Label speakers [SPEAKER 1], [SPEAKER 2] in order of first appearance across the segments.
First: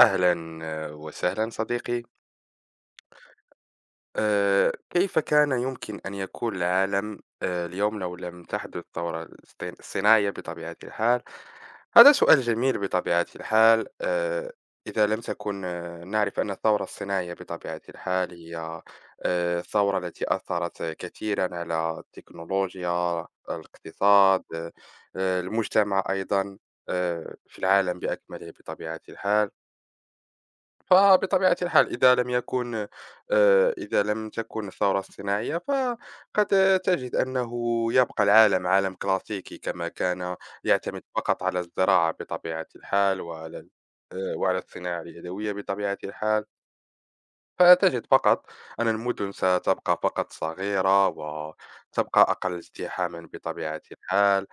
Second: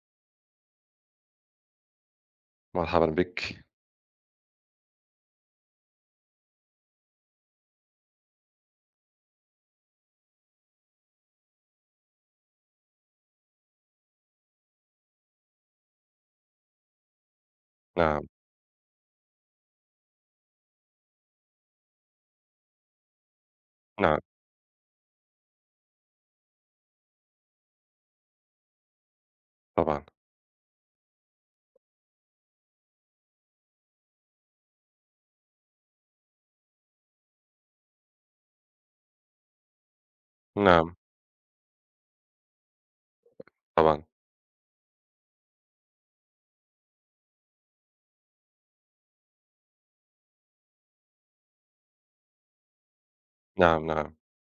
[SPEAKER 1] أهلا وسهلا صديقي.
[SPEAKER 2] مرحبًا بِك.
[SPEAKER 1] كيف كان يمكن أن يكون العالم اليوم لو لم تحدث الثورة الصناعية بطبيعة الحال؟ هذا سؤال جميل بطبيعة الحال. إذا لم تكن، نعرف أن الثورة الصناعية بطبيعة
[SPEAKER 2] نعم،
[SPEAKER 1] الحال هي الثورة التي أثرت كثيرا على التكنولوجيا،
[SPEAKER 2] نعم،
[SPEAKER 1] الاقتصاد، المجتمع أيضا، في العالم بأكمله بطبيعة الحال.
[SPEAKER 2] طبعًا،
[SPEAKER 1] فبطبيعة الحال إذا لم يكن، إذا لم تكن الثورة الصناعية، فقد تجد أنه يبقى العالم عالم كلاسيكي كما كان،
[SPEAKER 2] نعم،
[SPEAKER 1] يعتمد فقط على الزراعة بطبيعة الحال وعلى
[SPEAKER 2] طبعًا،
[SPEAKER 1] وعلى الصناعة اليدوية بطبيعة الحال. فتجد فقط أن المدن ستبقى فقط صغيرة وتبقى أقل ازدحاما بطبيعة
[SPEAKER 2] نعم، نعم،
[SPEAKER 1] الحال.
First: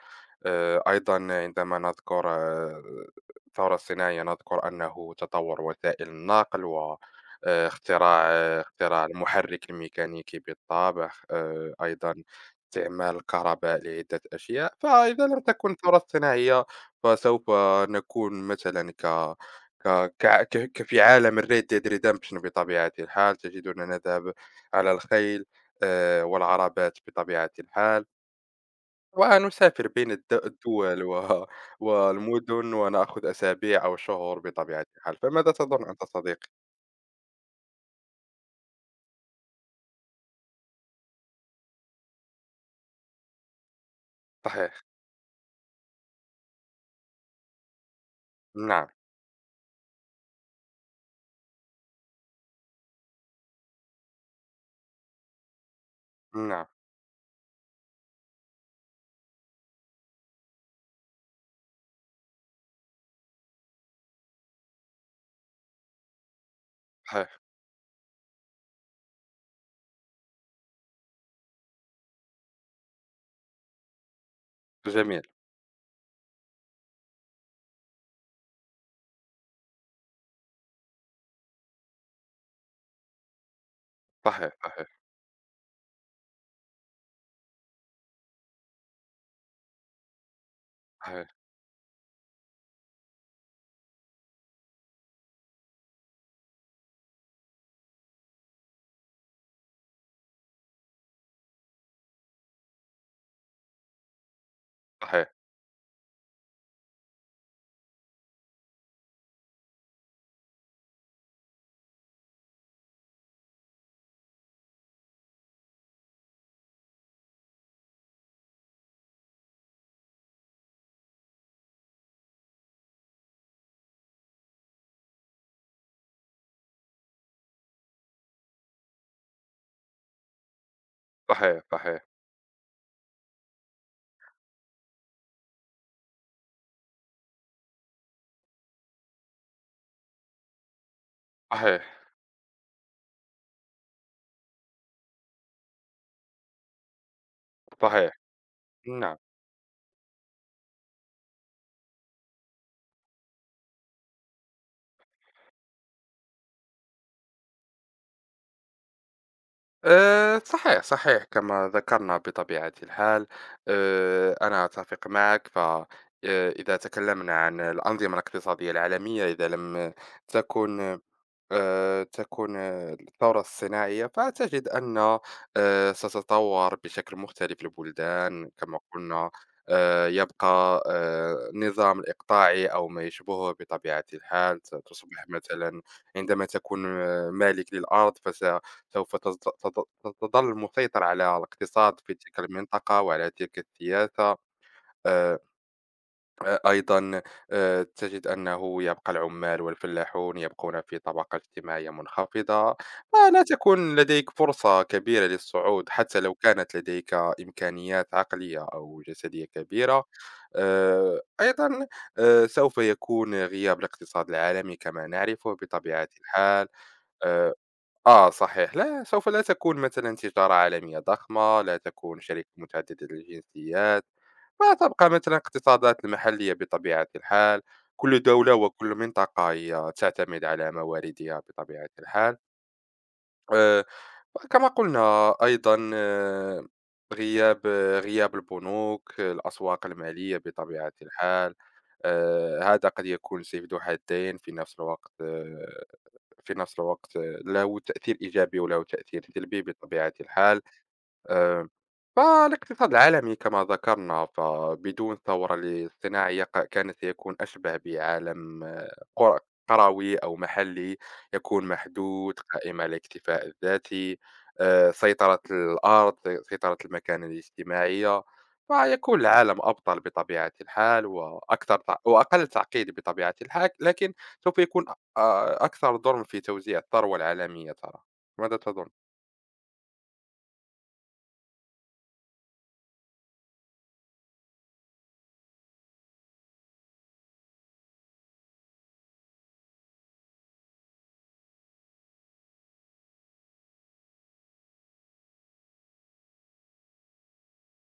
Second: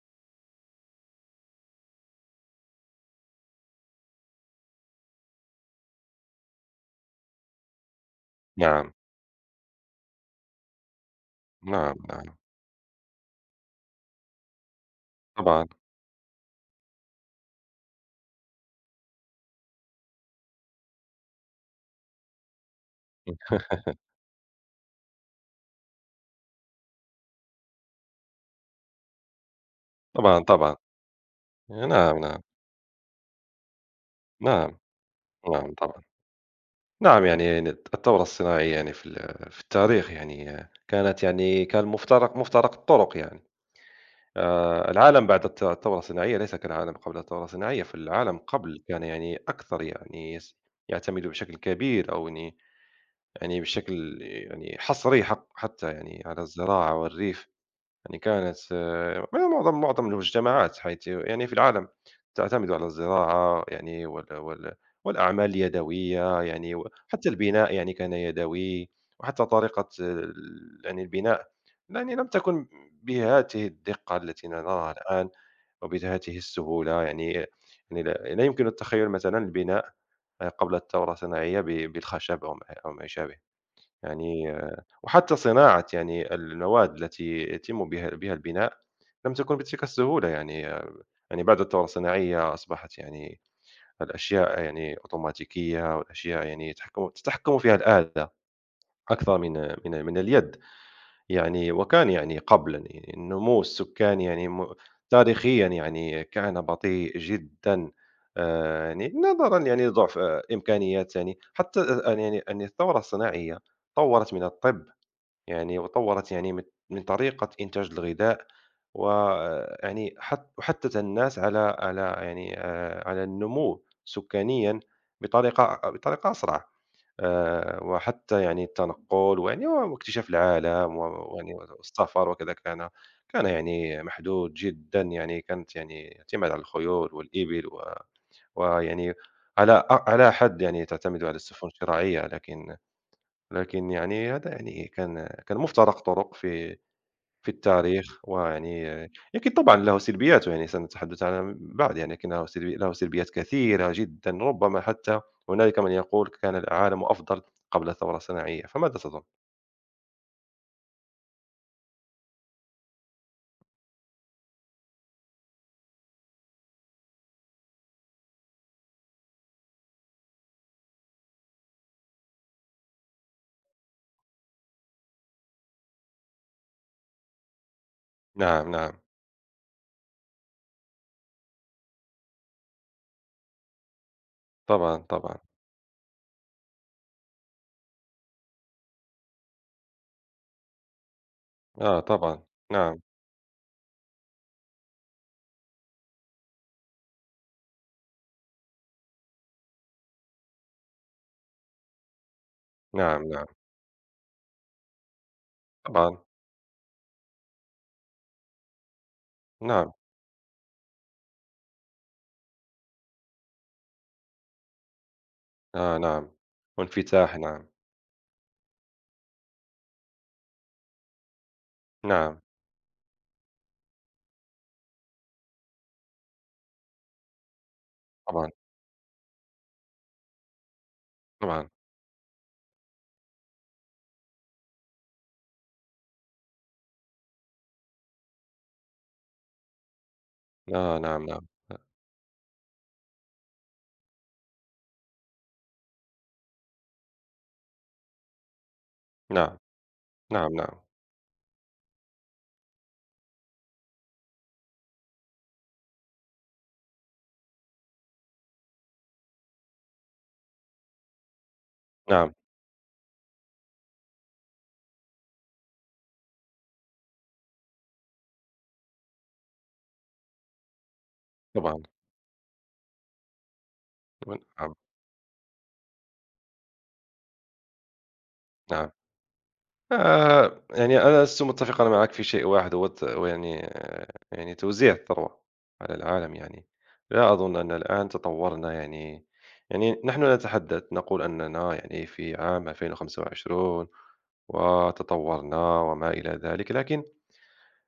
[SPEAKER 1] أيضا عندما نذكر الثورة الصناعية نذكر أنه تطور وسائل النقل، واختراع
[SPEAKER 2] نعم،
[SPEAKER 1] اختراع المحرك الميكانيكي بالطبع،
[SPEAKER 2] نعم،
[SPEAKER 1] أيضا
[SPEAKER 2] نعم،
[SPEAKER 1] استعمال الكهرباء لعدة أشياء. فإذا لم
[SPEAKER 2] طبعًا،
[SPEAKER 1] تكن الثورة الصناعية، فسوف نكون مثلا ك ك كع ك ك في عالم الRed Dead Redemption بطبيعة الحال، تجدنا نذهب على الخيل والعربات بطبيعة الحال، ونسافر بين
[SPEAKER 2] طبعًا، طبعًا،
[SPEAKER 1] الدول و
[SPEAKER 2] نعم، نعم،
[SPEAKER 1] والمدن، ونأخذ أسابيع أو شهور
[SPEAKER 2] نعم،
[SPEAKER 1] بطبيعة الحال. فماذا
[SPEAKER 2] نعم،
[SPEAKER 1] تظن
[SPEAKER 2] طبعًا،
[SPEAKER 1] أنت صديقي؟
[SPEAKER 2] نعم، يعني الثورة الصناعية يعني في التاريخ يعني كان مفترق الطرق يعني،
[SPEAKER 1] صحيح،
[SPEAKER 2] العالم بعد الثورة الصناعية ليس كالعالم قبل الثورة الصناعية، فالعالم قبل
[SPEAKER 1] نعم،
[SPEAKER 2] كان يعني أكثر يعني يعتمد بشكل كبير أو يعني يعني بشكل يعني حصري حتى يعني على
[SPEAKER 1] نعم،
[SPEAKER 2] الزراعة والريف. يعني كانت معظم المجتمعات حيث يعني في العالم تعتمد على الزراعة يعني والأعمال اليدوية يعني وحتى
[SPEAKER 1] صحيح،
[SPEAKER 2] البناء يعني كان يدوي، وحتى طريقة ال يعني البناء يعني لم تكن بهذه الدقة التي نراها
[SPEAKER 1] جميل،
[SPEAKER 2] الآن وبهذه السهولة، يعني لا يمكن التخيل مثلًا البناء قبل الثورة الصناعية بالخشب أو ما يشابه. يعني
[SPEAKER 1] صحيح، صحيح،
[SPEAKER 2] وحتى صناعة يعني المواد التي يتم بها البناء لم تكن بتلك السهولة يعني
[SPEAKER 1] صحيح،
[SPEAKER 2] يعني بعد الثورة الصناعية أصبحت يعني الأشياء يعني أوتوماتيكية والأشياء يعني تتحكم فيها الآلة أكثر من اليد يعني وكان يعني قبلا يعني النمو السكاني يعني
[SPEAKER 1] صحيح،
[SPEAKER 2] تاريخيا يعني كان بطيء جدا يعني نظرا يعني لضعف إمكانيات يعني حتى الآن يعني أن الثورة الصناعية طورت من الطب يعني وطوّرت يعني من طريقة إنتاج الغذاء، ويعني وحثّت الناس على يعني على النمو سكانيًا بطريقة أسرع، وحتى يعني التنقل ويعني واكتشاف العالم ويعني
[SPEAKER 1] صحيح، صحيح،
[SPEAKER 2] والسفر وكذا كان يعني محدود جدًا، يعني كانت يعني اعتماد على الخيول والإبل ويعني على حد يعني تعتمد على السفن
[SPEAKER 1] صحيح،
[SPEAKER 2] الشراعية، لكن يعني هذا يعني كان مفترق طرق في
[SPEAKER 1] صحيح،
[SPEAKER 2] التاريخ ويعني
[SPEAKER 1] نعم.
[SPEAKER 2] لكن طبعًا له سلبياته يعني سنتحدث عنها بعد يعني لكن له سلبيات كثيرة جدًا ربما حتى هنالك من يقول كان العالم أفضل قبل الثورة الصناعية، فماذا تظن؟
[SPEAKER 1] صحيح صحيح، كما ذكرنا بطبيعة الحال. أنا أتفق معك. ف آه، إذا تكلمنا عن الأنظمة الاقتصادية العالمية، إذا لم تكن، تكون آه، الثورة الصناعية، فتجد أن، ستتطور بشكل مختلف البلدان
[SPEAKER 2] نعم،
[SPEAKER 1] كما
[SPEAKER 2] نعم،
[SPEAKER 1] قلنا. يبقى النظام الإقطاعي أو ما يشبهه بطبيعة الحال.
[SPEAKER 2] طبعًا،
[SPEAKER 1] ستصبح
[SPEAKER 2] طبعًا،
[SPEAKER 1] مثلًا عندما تكون مالك للأرض، فس سوف تت تت تظل مسيطر على
[SPEAKER 2] آه
[SPEAKER 1] الاقتصاد في تلك
[SPEAKER 2] طبعًا، نعم،
[SPEAKER 1] المنطقة وعلى تلك السياسة. آآ أيضًا تجد أنه يبقى العمال والفلاحون يبقون في طبقة اجتماعية منخفضة،
[SPEAKER 2] نعم،
[SPEAKER 1] فلا
[SPEAKER 2] نعم،
[SPEAKER 1] تكون لديك فرصة كبيرة للصعود
[SPEAKER 2] طبعًا،
[SPEAKER 1] حتى لو كانت لديك إمكانيات عقلية أو جسدية
[SPEAKER 2] نعم،
[SPEAKER 1] كبيرة. أيضًا سوف يكون غياب الاقتصاد العالمي كما نعرفه
[SPEAKER 2] آه
[SPEAKER 1] بطبيعة
[SPEAKER 2] نعم،
[SPEAKER 1] الحال.
[SPEAKER 2] وانفتاح
[SPEAKER 1] آآ،
[SPEAKER 2] نعم،
[SPEAKER 1] صحيح، لا، سوف لا تكون مثلًا تجارة عالمية ضخمة، لا تكون
[SPEAKER 2] نعم،
[SPEAKER 1] شركة متعددة الجنسيات. وتبقى مثلا اقتصادات المحلية بطبيعة الحال، كل
[SPEAKER 2] طبعًا،
[SPEAKER 1] دولة وكل منطقة هي تعتمد على مواردها
[SPEAKER 2] طبعًا،
[SPEAKER 1] بطبيعة الحال. آه، كما قلنا أيضا، غياب غياب البنوك، الأسواق المالية بطبيعة
[SPEAKER 2] آه نعم، نعم،
[SPEAKER 1] الحال. هذا قد يكون سيف ذو حدين في نفس الوقت. له تأثير إيجابي وله تأثير
[SPEAKER 2] نعم،
[SPEAKER 1] سلبي بطبيعة
[SPEAKER 2] نعم،
[SPEAKER 1] الحال.
[SPEAKER 2] نعم،
[SPEAKER 1] آه، فالاقتصاد العالمي كما ذكرنا، فبدون ثورة الاصطناعية كان سيكون أشبه بعالم قروي أو محلي، يكون
[SPEAKER 2] نعم،
[SPEAKER 1] محدود قائم على الاكتفاء الذاتي، سيطرة الأرض، سيطرة المكان الاجتماعية. فيكون العالم أبطل بطبيعة الحال وأكثر
[SPEAKER 2] طبعًا،
[SPEAKER 1] وأقل تعقيد بطبيعة الحال، لكن سوف
[SPEAKER 2] نعم،
[SPEAKER 1] يكون أكثر ظلم في توزيع الثروة العالمية. ترى ماذا تظن؟
[SPEAKER 2] نعم. يعني أنا لست متّفقًا معك في شيء واحد هو هو يعني يعني توزيع الثروة على العالم يعني. لا أظن أن الآن تطوّرنا يعني نحن نتحدث نقول أننا يعني في عام 2025 وتطوّرنا وما إلى ذلك، لكن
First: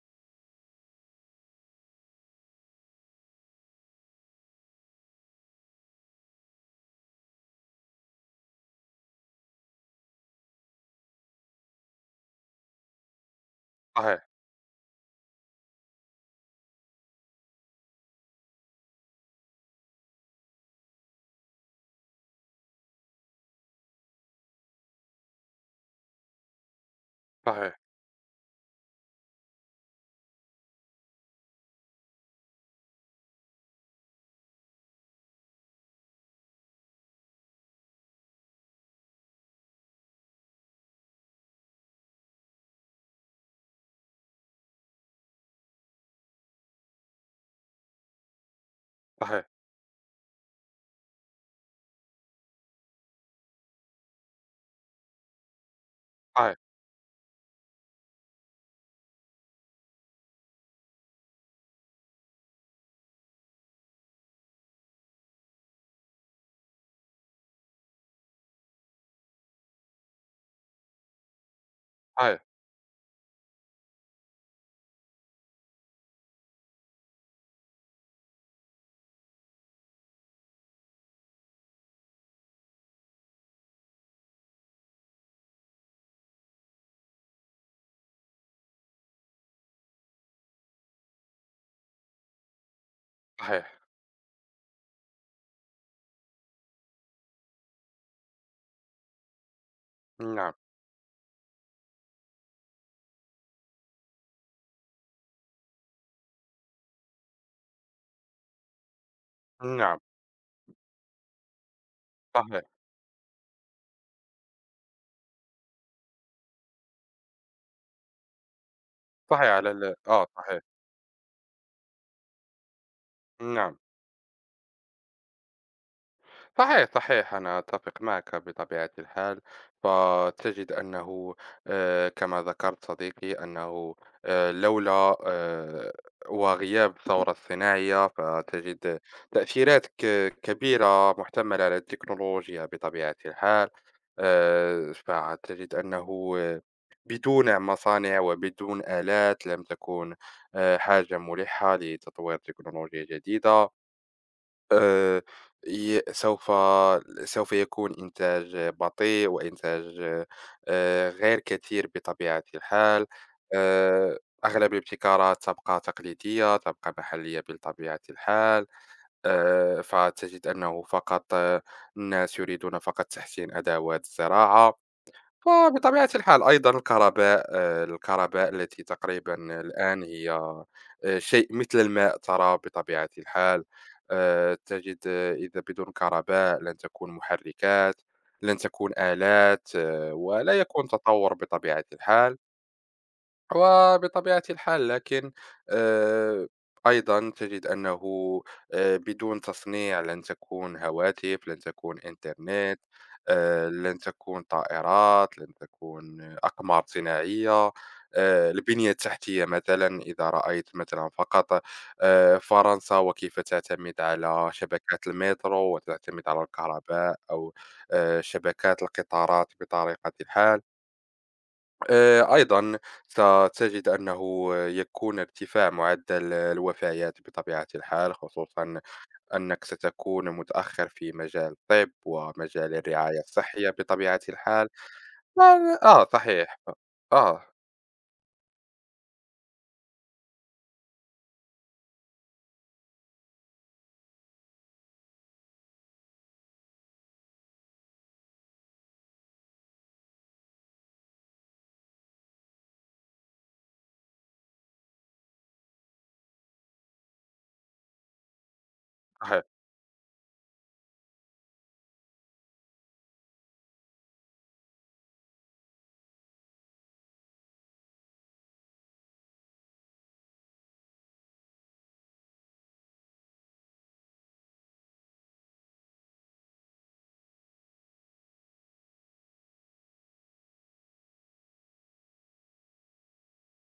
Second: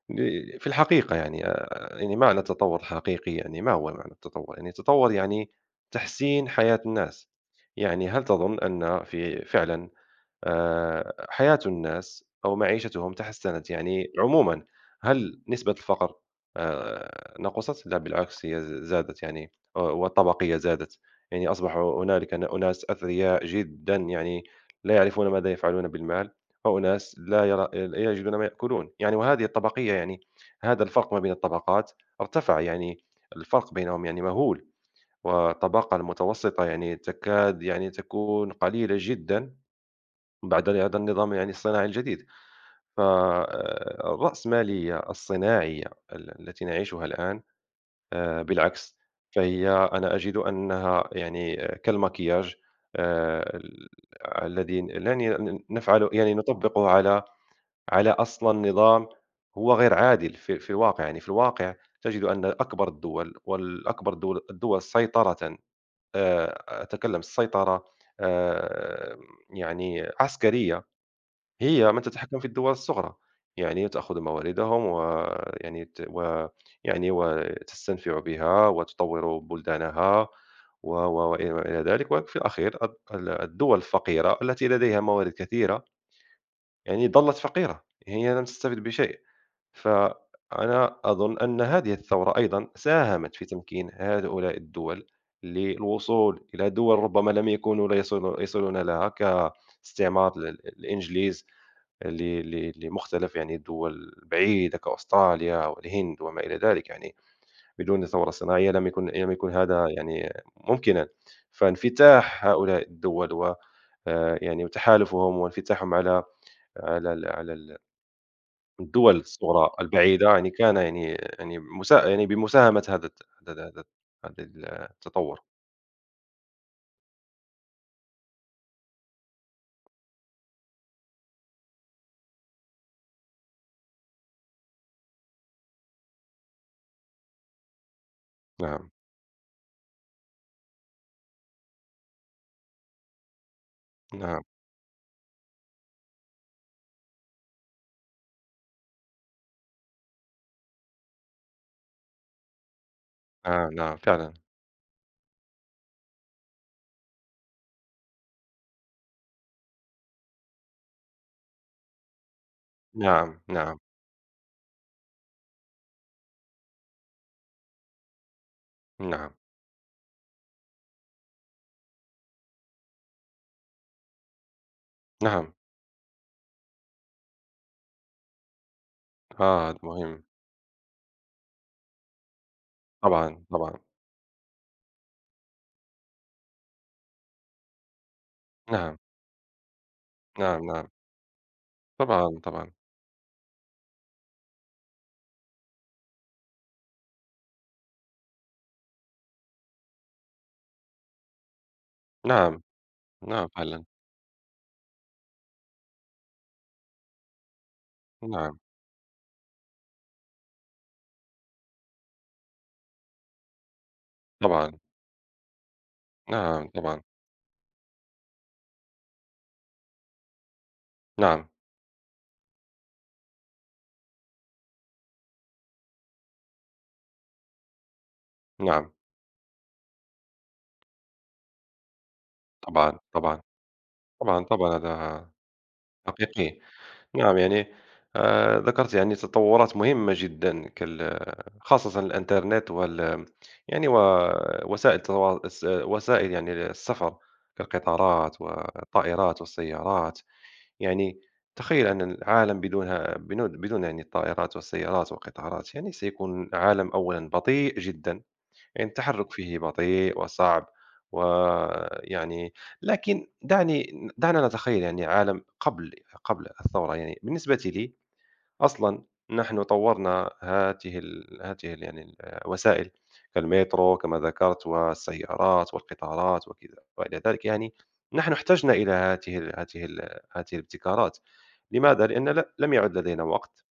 [SPEAKER 2] في الحقيقة يعني يعني معنى التطوّر الحقيقي يعني ما هو معنى التطوّر؟ يعني التطوّر يعني تحسين حياة الناس. يعني هل تظن أن فعلًا حياة الناس أو معيشتهم تحسّنت يعني
[SPEAKER 1] صحيح
[SPEAKER 2] عمومًا، هل نسبة الفقر نقصت؟ لا بالعكس هي زادت يعني والطبقية زادت، يعني أصبح هنالك أناس أثرياء جدًا يعني لا يعرفون ماذا يفعلون بالمال، وأناس
[SPEAKER 1] صحيح
[SPEAKER 2] لا يجدون ما يأكلون، يعني وهذه الطبقية يعني هذا الفرق ما بين الطبقات ارتفع يعني الفرق بينهم يعني مهول، والطبقة المتوسطة يعني تكاد يعني تكون قليلة جدًا. بعد هذا النظام يعني الصناعي الجديد فالرأسمالية الصناعية التي نعيشها الآن بالعكس
[SPEAKER 1] صحيح
[SPEAKER 2] فهي أنا أجد أنها يعني كالمكياج آه، ال- الذي يعني نفعله يعني
[SPEAKER 1] صحيح
[SPEAKER 2] نطبقه على أصلا نظام هو غير عادل في الواقع يعني في الواقع تجد أن أكبر الدول الدول سيطرة أتكلم السيطرة آه، يعني عسكرية هي من تتحكم
[SPEAKER 1] صحيح،
[SPEAKER 2] في الدول الصغرى، يعني تأخذ مواردهم ويعني ويعني وتستنفع بها وتطور بلدانها و و وإلى وإلى ذلك، وفي الأخير الدول الفقيرة التي لديها موارد كثيرة يعني ظلت فقيرة، هي لم تستفد بشيء، فأنا أظن أن هذه الثورة أيضًا ساهمت في
[SPEAKER 1] صحيح،
[SPEAKER 2] تمكين هؤلاء الدول للوصول إلى دول ربما لم يكونوا لا يصلو يصلون لها كاستعمار
[SPEAKER 1] نعم،
[SPEAKER 2] الإنجليز ل ل لمختلف يعني الدول البعيدة كأستراليا والهند وما إلى ذلك يعني، بدون ثورة صناعية لم يكن هذا
[SPEAKER 1] نعم،
[SPEAKER 2] يعني ممكنا، فانفتاح
[SPEAKER 1] صحيح،
[SPEAKER 2] هؤلاء الدول و يعني وتحالفهم وانفتاحهم على الدول
[SPEAKER 1] صحيح
[SPEAKER 2] الصغرى
[SPEAKER 1] على ال آه
[SPEAKER 2] البعيدة يعني
[SPEAKER 1] صحيح،
[SPEAKER 2] كان يعني يعني بمساهمة هذا هذا
[SPEAKER 1] نعم.
[SPEAKER 2] هذا هذا التطور.
[SPEAKER 1] صحيح، صحيح، أنا أتفق معك بطبيعة الحال. فتجد أنه كما ذكرت صديقي أنه لولا وغياب الثورة الصناعية،
[SPEAKER 2] نعم،
[SPEAKER 1] فتجد تأثيرات كبيرة محتملة على التكنولوجيا بطبيعة الحال.
[SPEAKER 2] نعم،
[SPEAKER 1] فتجد أنه بدون مصانع وبدون آلات لم تكون حاجة ملحة لتطوير تكنولوجيا
[SPEAKER 2] آه،
[SPEAKER 1] جديدة.
[SPEAKER 2] نعم فعلًا،
[SPEAKER 1] آآ ي سوف سوف يكون إنتاج بطيء وإنتاج غير كثير بطبيعة الحال.
[SPEAKER 2] نعم، نعم،
[SPEAKER 1] آآ أغلب الابتكارات تبقى تقليدية، تبقى محلية بطبيعة الحال.
[SPEAKER 2] نعم،
[SPEAKER 1] فتجد أنه فقط الناس يريدون فقط تحسين أدوات الزراعة.
[SPEAKER 2] نعم،
[SPEAKER 1] وبطبيعة الحال أيضًا الكهرباء، الكهرباء التي تقريبًا
[SPEAKER 2] آه
[SPEAKER 1] الآن
[SPEAKER 2] مهم،
[SPEAKER 1] هي شيء مثل الماء ترى بطبيعة
[SPEAKER 2] طبعًا،
[SPEAKER 1] الحال.
[SPEAKER 2] طبعًا،
[SPEAKER 1] تجد إذا بدون كهرباء لن تكون محركات، لن تكون
[SPEAKER 2] نعم،
[SPEAKER 1] آلات، ولا
[SPEAKER 2] نعم، نعم.
[SPEAKER 1] يكون تطور بطبيعة الحال.
[SPEAKER 2] طبعًا، طبعًا.
[SPEAKER 1] وبطبيعة الحال لكن آه، أيضا تجد أنه بدون تصنيع لن تكون هواتف، لن تكون
[SPEAKER 2] نعم،
[SPEAKER 1] إنترنت،
[SPEAKER 2] نعم فعلًا.
[SPEAKER 1] لن تكون طائرات، لن تكون أقمار صناعية.
[SPEAKER 2] نعم،
[SPEAKER 1] البنية التحتية مثلا، إذا رأيت مثلا فقط فرنسا وكيف تعتمد على
[SPEAKER 2] طبعًا.
[SPEAKER 1] شبكات المترو وتعتمد على
[SPEAKER 2] نعم، طبعًا.
[SPEAKER 1] الكهرباء أو شبكات القطارات بطريقة الحال.
[SPEAKER 2] نعم،
[SPEAKER 1] أيضا ستجد أنه يكون ارتفاع معدل الوفيات بطبيعة الحال، خصوصا
[SPEAKER 2] نعم.
[SPEAKER 1] أنك ستكون متأخر في مجال الطب ومجال
[SPEAKER 2] طبعًا،
[SPEAKER 1] الرعاية
[SPEAKER 2] طبعًا.
[SPEAKER 1] الصحية بطبيعة
[SPEAKER 2] طبعًا،
[SPEAKER 1] الحال.
[SPEAKER 2] طبعًا هذا حقيقي.
[SPEAKER 1] صحيح،
[SPEAKER 2] نعم،
[SPEAKER 1] آه
[SPEAKER 2] يعني ذكرت يعني تطورات مهمة جدًا خاصةً الإنترنت يعني ووسائل التوا الس وسائل يعني السفر كالقطارات والطائرات والسيارات. يعني تخيل أن العالم بدونها بدون يعني الطائرات والسيارات والقطارات يعني سيكون عالم أولًا بطيء جدًا. يعني التحرك
[SPEAKER 1] صحيح
[SPEAKER 2] فيه بطيء وصعب ويعني لكن دعنا نتخيل يعني عالم قبل الثورة يعني بالنسبة لي أصلا نحن طورنا هاته يعني الوسائل كالمترو كما ذكرت والسيارات والقطارات وكذا وإلى ذلك يعني نحن احتجنا إلى هاته هاته الابتكارات لماذا؟ لأن لم يعد لدينا وقت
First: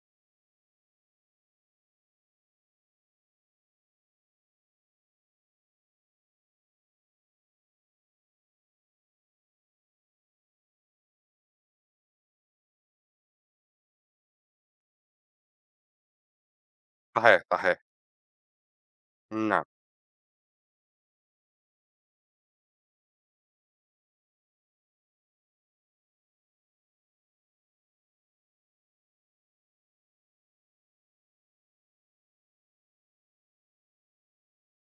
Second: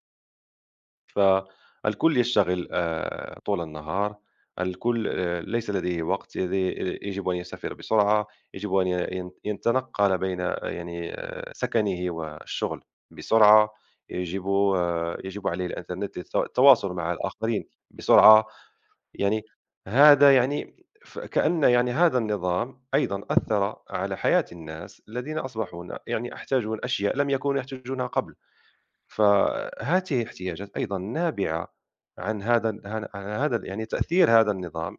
[SPEAKER 2] فالكل يشتغل طول النهار الكل ليس لديه وقت يجب أن يسافر بسرعة يجب أن يتنقل بين يعني سكنه والشغل بسرعة يجب يجب عليه الإنترنت للتواصل مع
[SPEAKER 1] صحيح
[SPEAKER 2] الآخرين
[SPEAKER 1] صحيح
[SPEAKER 2] بسرعة يعني
[SPEAKER 1] نعم
[SPEAKER 2] هذا يعني كأن يعني هذا النظام أيضا أثر على حياة الناس الذين أصبحوا يعني يحتاجون أشياء لم يكونوا يحتاجونها قبل فهذه احتياجات أيضًا نابعة عن هذا يعني تأثير هذا النظام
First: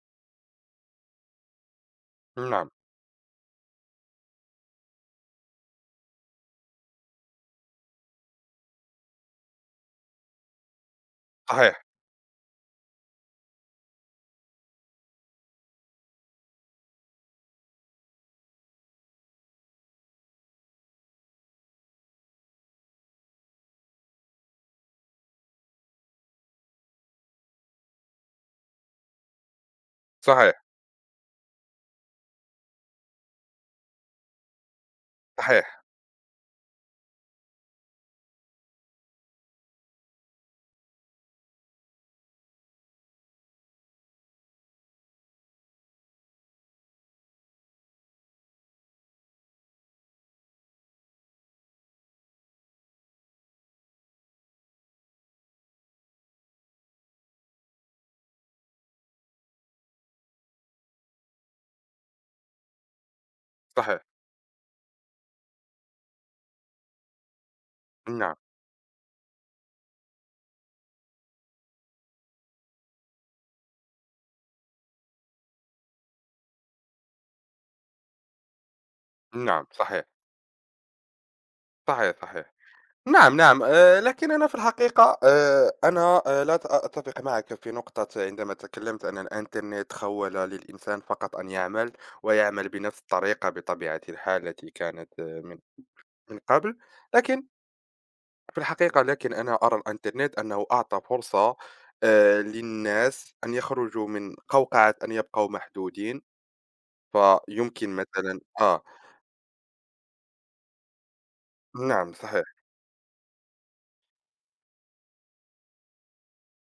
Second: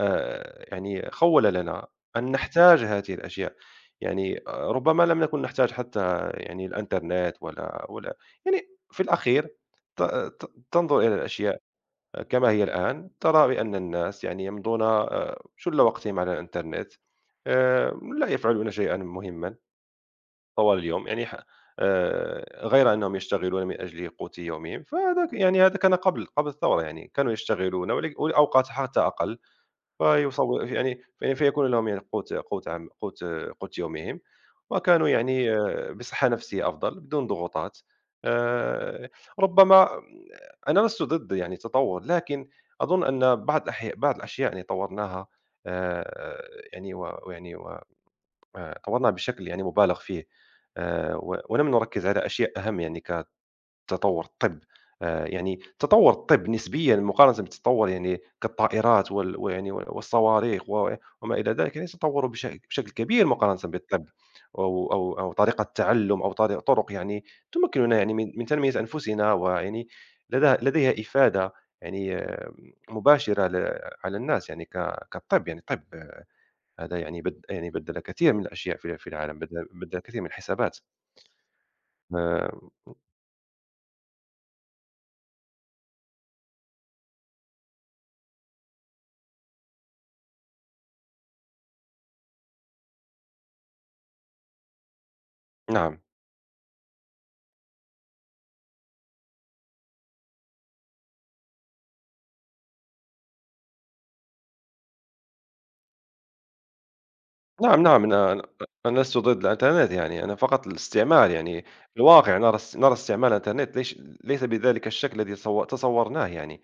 [SPEAKER 2] يعني خوّل لنا أن
[SPEAKER 1] نعم
[SPEAKER 2] نحتاج هذه الأشياء، يعني ربما لم نكن نحتاج حتى يعني الإنترنت ولا يعني في الأخير ت ت تنظر إلى الأشياء
[SPEAKER 1] صحيح
[SPEAKER 2] كما هي الآن، ترى بأن الناس يعني يمضون شُلّ وقتهم على الإنترنت آآ، لا يفعلون شيئًا مهمًا. طوال اليوم، يعني ح غير أنهم يشتغلون من أجل قوت يومهم، فهذا ك يعني هذا كان قبل الثورة يعني، كانوا يشتغلون والأوقات حتى أقل،
[SPEAKER 1] صحيح
[SPEAKER 2] فيصو يعني في فيكون لهم يعني قوت قوت عم قوت قوت يومهم، وكانوا يعني
[SPEAKER 1] صحيح
[SPEAKER 2] بصحة نفسية أفضل، بدون ضغوطات. آآ ربما أنا لست ضد يعني التطور، لكن أظن أن بعض بعض الأشياء يعني طورناها آآ يعني و ويعني و طورناه بشكل يعني مُبالغ فيه، و ولم نركّز على أشياء أهم يعني كتطوّر الطِّب، يعني تطوّر الطِّب نسبيًا مقارنة بتطوّر يعني كالطائرات والصواريخ و وما إلى ذلك، يعني تطوّروا بشكل كبير مقارنة بالطِّب
[SPEAKER 1] صحيح
[SPEAKER 2] أو طريقة تعلُّم أو طُرق يعني تمكِّننا يعني من
[SPEAKER 1] نعم
[SPEAKER 2] من تنمية أنفسنا ويعني لديها إفادة يعني مباشرة على الناس يعني كالطِّب يعني الطِّب هذا يعني يعني بدّل كثير من الأشياء في العالم،
[SPEAKER 1] نعم
[SPEAKER 2] بدّل
[SPEAKER 1] صحيح
[SPEAKER 2] الكثير من الحسابات.
[SPEAKER 1] صحيح
[SPEAKER 2] آآ
[SPEAKER 1] صحيح نعم، نعم. لكن أنا في الحقيقة أنا لا أتفق معك في نقطة عندما تكلمت أن الإنترنت خَوَّل للإنسان فقط أن يعمل، ويعمل بنفس الطريقة بطبيعة الحال التي كانت
[SPEAKER 2] نعم،
[SPEAKER 1] من قبل. لكن في الحقيقة، لكن أنا أرى الإنترنت أنه أعطى فرصة للناس أن يخرجوا من قوقعة، أن يبقوا محدودين.
[SPEAKER 2] نعم،
[SPEAKER 1] فيمكن
[SPEAKER 2] نعم، أنا
[SPEAKER 1] مثلًا
[SPEAKER 2] أنا أنا لست ضد الإنترنت يعني، أنا فقط الاستعمال يعني في
[SPEAKER 1] نعم
[SPEAKER 2] الواقع
[SPEAKER 1] صحيح،
[SPEAKER 2] نرى استعمال الإنترنت ليس بذلك الشكل الذي تصورناه يعني،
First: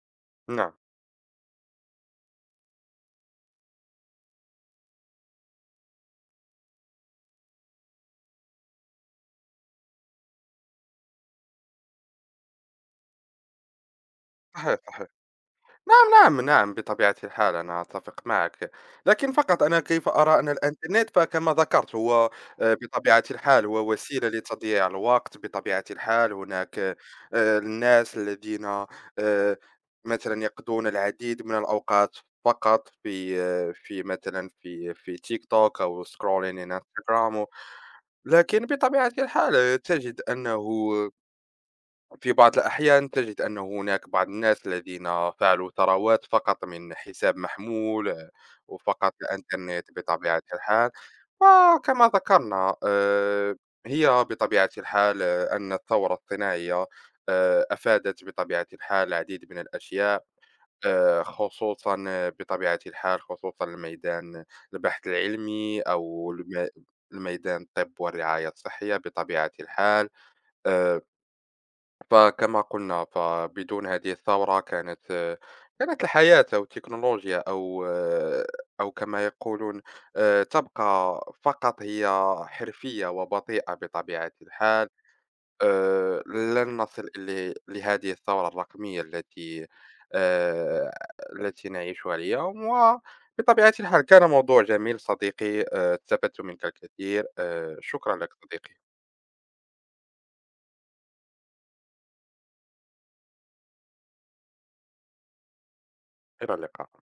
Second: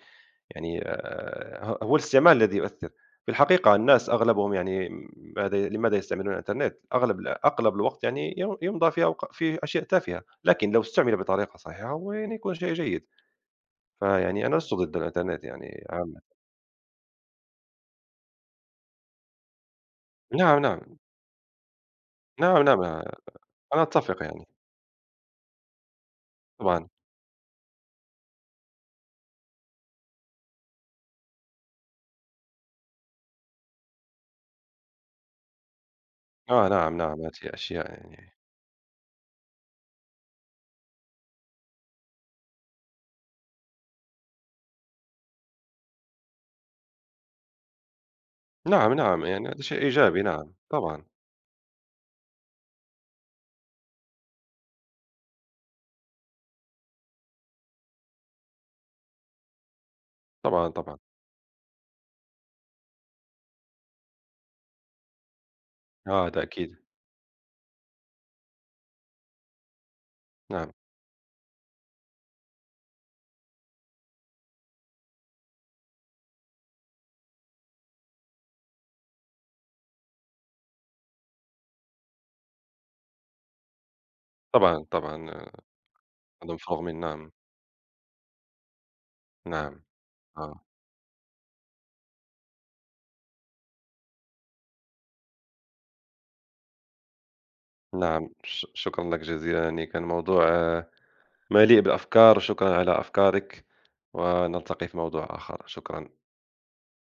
[SPEAKER 1] نعم،
[SPEAKER 2] يعني هو الاستعمال الذي يؤثّر. في الحقيقة الناس أغلبهم يعني لماذا يستعملون الإنترنت؟ أغلب الوقت يعني يمضى في أشياء تافهة، لكن لو استُعمل بطريقة صحيحة هو يعني يكون شيء جيد. فيعني أنا لست
[SPEAKER 1] صحيح،
[SPEAKER 2] ضد
[SPEAKER 1] صحيح.
[SPEAKER 2] الإنترنت يعني عامةً.
[SPEAKER 1] نعم، نعم، نعم، بطبيعة الحال أنا أتفق معك. لكن فقط أنا كيف أرى أن
[SPEAKER 2] نعم، نعم،
[SPEAKER 1] الإنترنت، فكما ذكرت هو
[SPEAKER 2] نعم، نعم، نعم.
[SPEAKER 1] بطبيعة الحال
[SPEAKER 2] أنا
[SPEAKER 1] هو
[SPEAKER 2] أتفق
[SPEAKER 1] وسيلة
[SPEAKER 2] يعني
[SPEAKER 1] لتضييع الوقت. بطبيعة الحال هناك
[SPEAKER 2] طبعًا،
[SPEAKER 1] الناس الذين آآ، مثلًا يقضون العديد من الأوقات فقط في آه، في مثلًا في في تيك توك أو scrolling
[SPEAKER 2] آه،
[SPEAKER 1] in
[SPEAKER 2] نعم، نعم، هذه
[SPEAKER 1] Instagram.
[SPEAKER 2] أشياء يعني
[SPEAKER 1] لكن بطبيعة الحال تجد أنه في بعض الأحيان تجد أن هناك بعض الناس الذين فعلوا ثروات فقط من حساب محمول،
[SPEAKER 2] نعم،
[SPEAKER 1] وفقط
[SPEAKER 2] نعم، يعني هذا شيء
[SPEAKER 1] الإنترنت
[SPEAKER 2] إيجابي
[SPEAKER 1] بطبيعة
[SPEAKER 2] نعم،
[SPEAKER 1] الحال.
[SPEAKER 2] طبعًا،
[SPEAKER 1] وكما ذكرنا هي بطبيعة الحال، أن الثورة الصناعية أفادت بطبيعة الحال العديد من الأشياء،
[SPEAKER 2] طبعًا، طبعًا،
[SPEAKER 1] خصوصا بطبيعة الحال خصوصا الميدان البحث العلمي
[SPEAKER 2] آه
[SPEAKER 1] أو
[SPEAKER 2] هذا أكيد،
[SPEAKER 1] الميدان الطب والرعاية الصحية بطبيعة الحال.
[SPEAKER 2] نعم،
[SPEAKER 1] آه، فكما قلنا، فبدون هذه الثورة كانت الحياة أو التكنولوجيا أو أو كما يقولون تبقى فقط هي حرفية وبطيئة بطبيعة
[SPEAKER 2] طبعًا،
[SPEAKER 1] الحال.
[SPEAKER 2] طبعًا، آه، هذا
[SPEAKER 1] لن
[SPEAKER 2] مفروغ منه
[SPEAKER 1] نصل
[SPEAKER 2] نعم،
[SPEAKER 1] لهذه الثورة الرقمية التي
[SPEAKER 2] نعم، آه،
[SPEAKER 1] آه، التي نعيشها اليوم. وبطبيعة الحال كان موضوع جميل صديقي، استفدت منك الكثير. شكرا
[SPEAKER 2] نعم،
[SPEAKER 1] لك صديقي،
[SPEAKER 2] شكرًا لك جزيلًا، يعني كان موضوع مليء بالأفكار، وشكرًا على أفكارك، ونلتقي في موضوع آخر، شكرًا.
[SPEAKER 1] إلى اللقاء.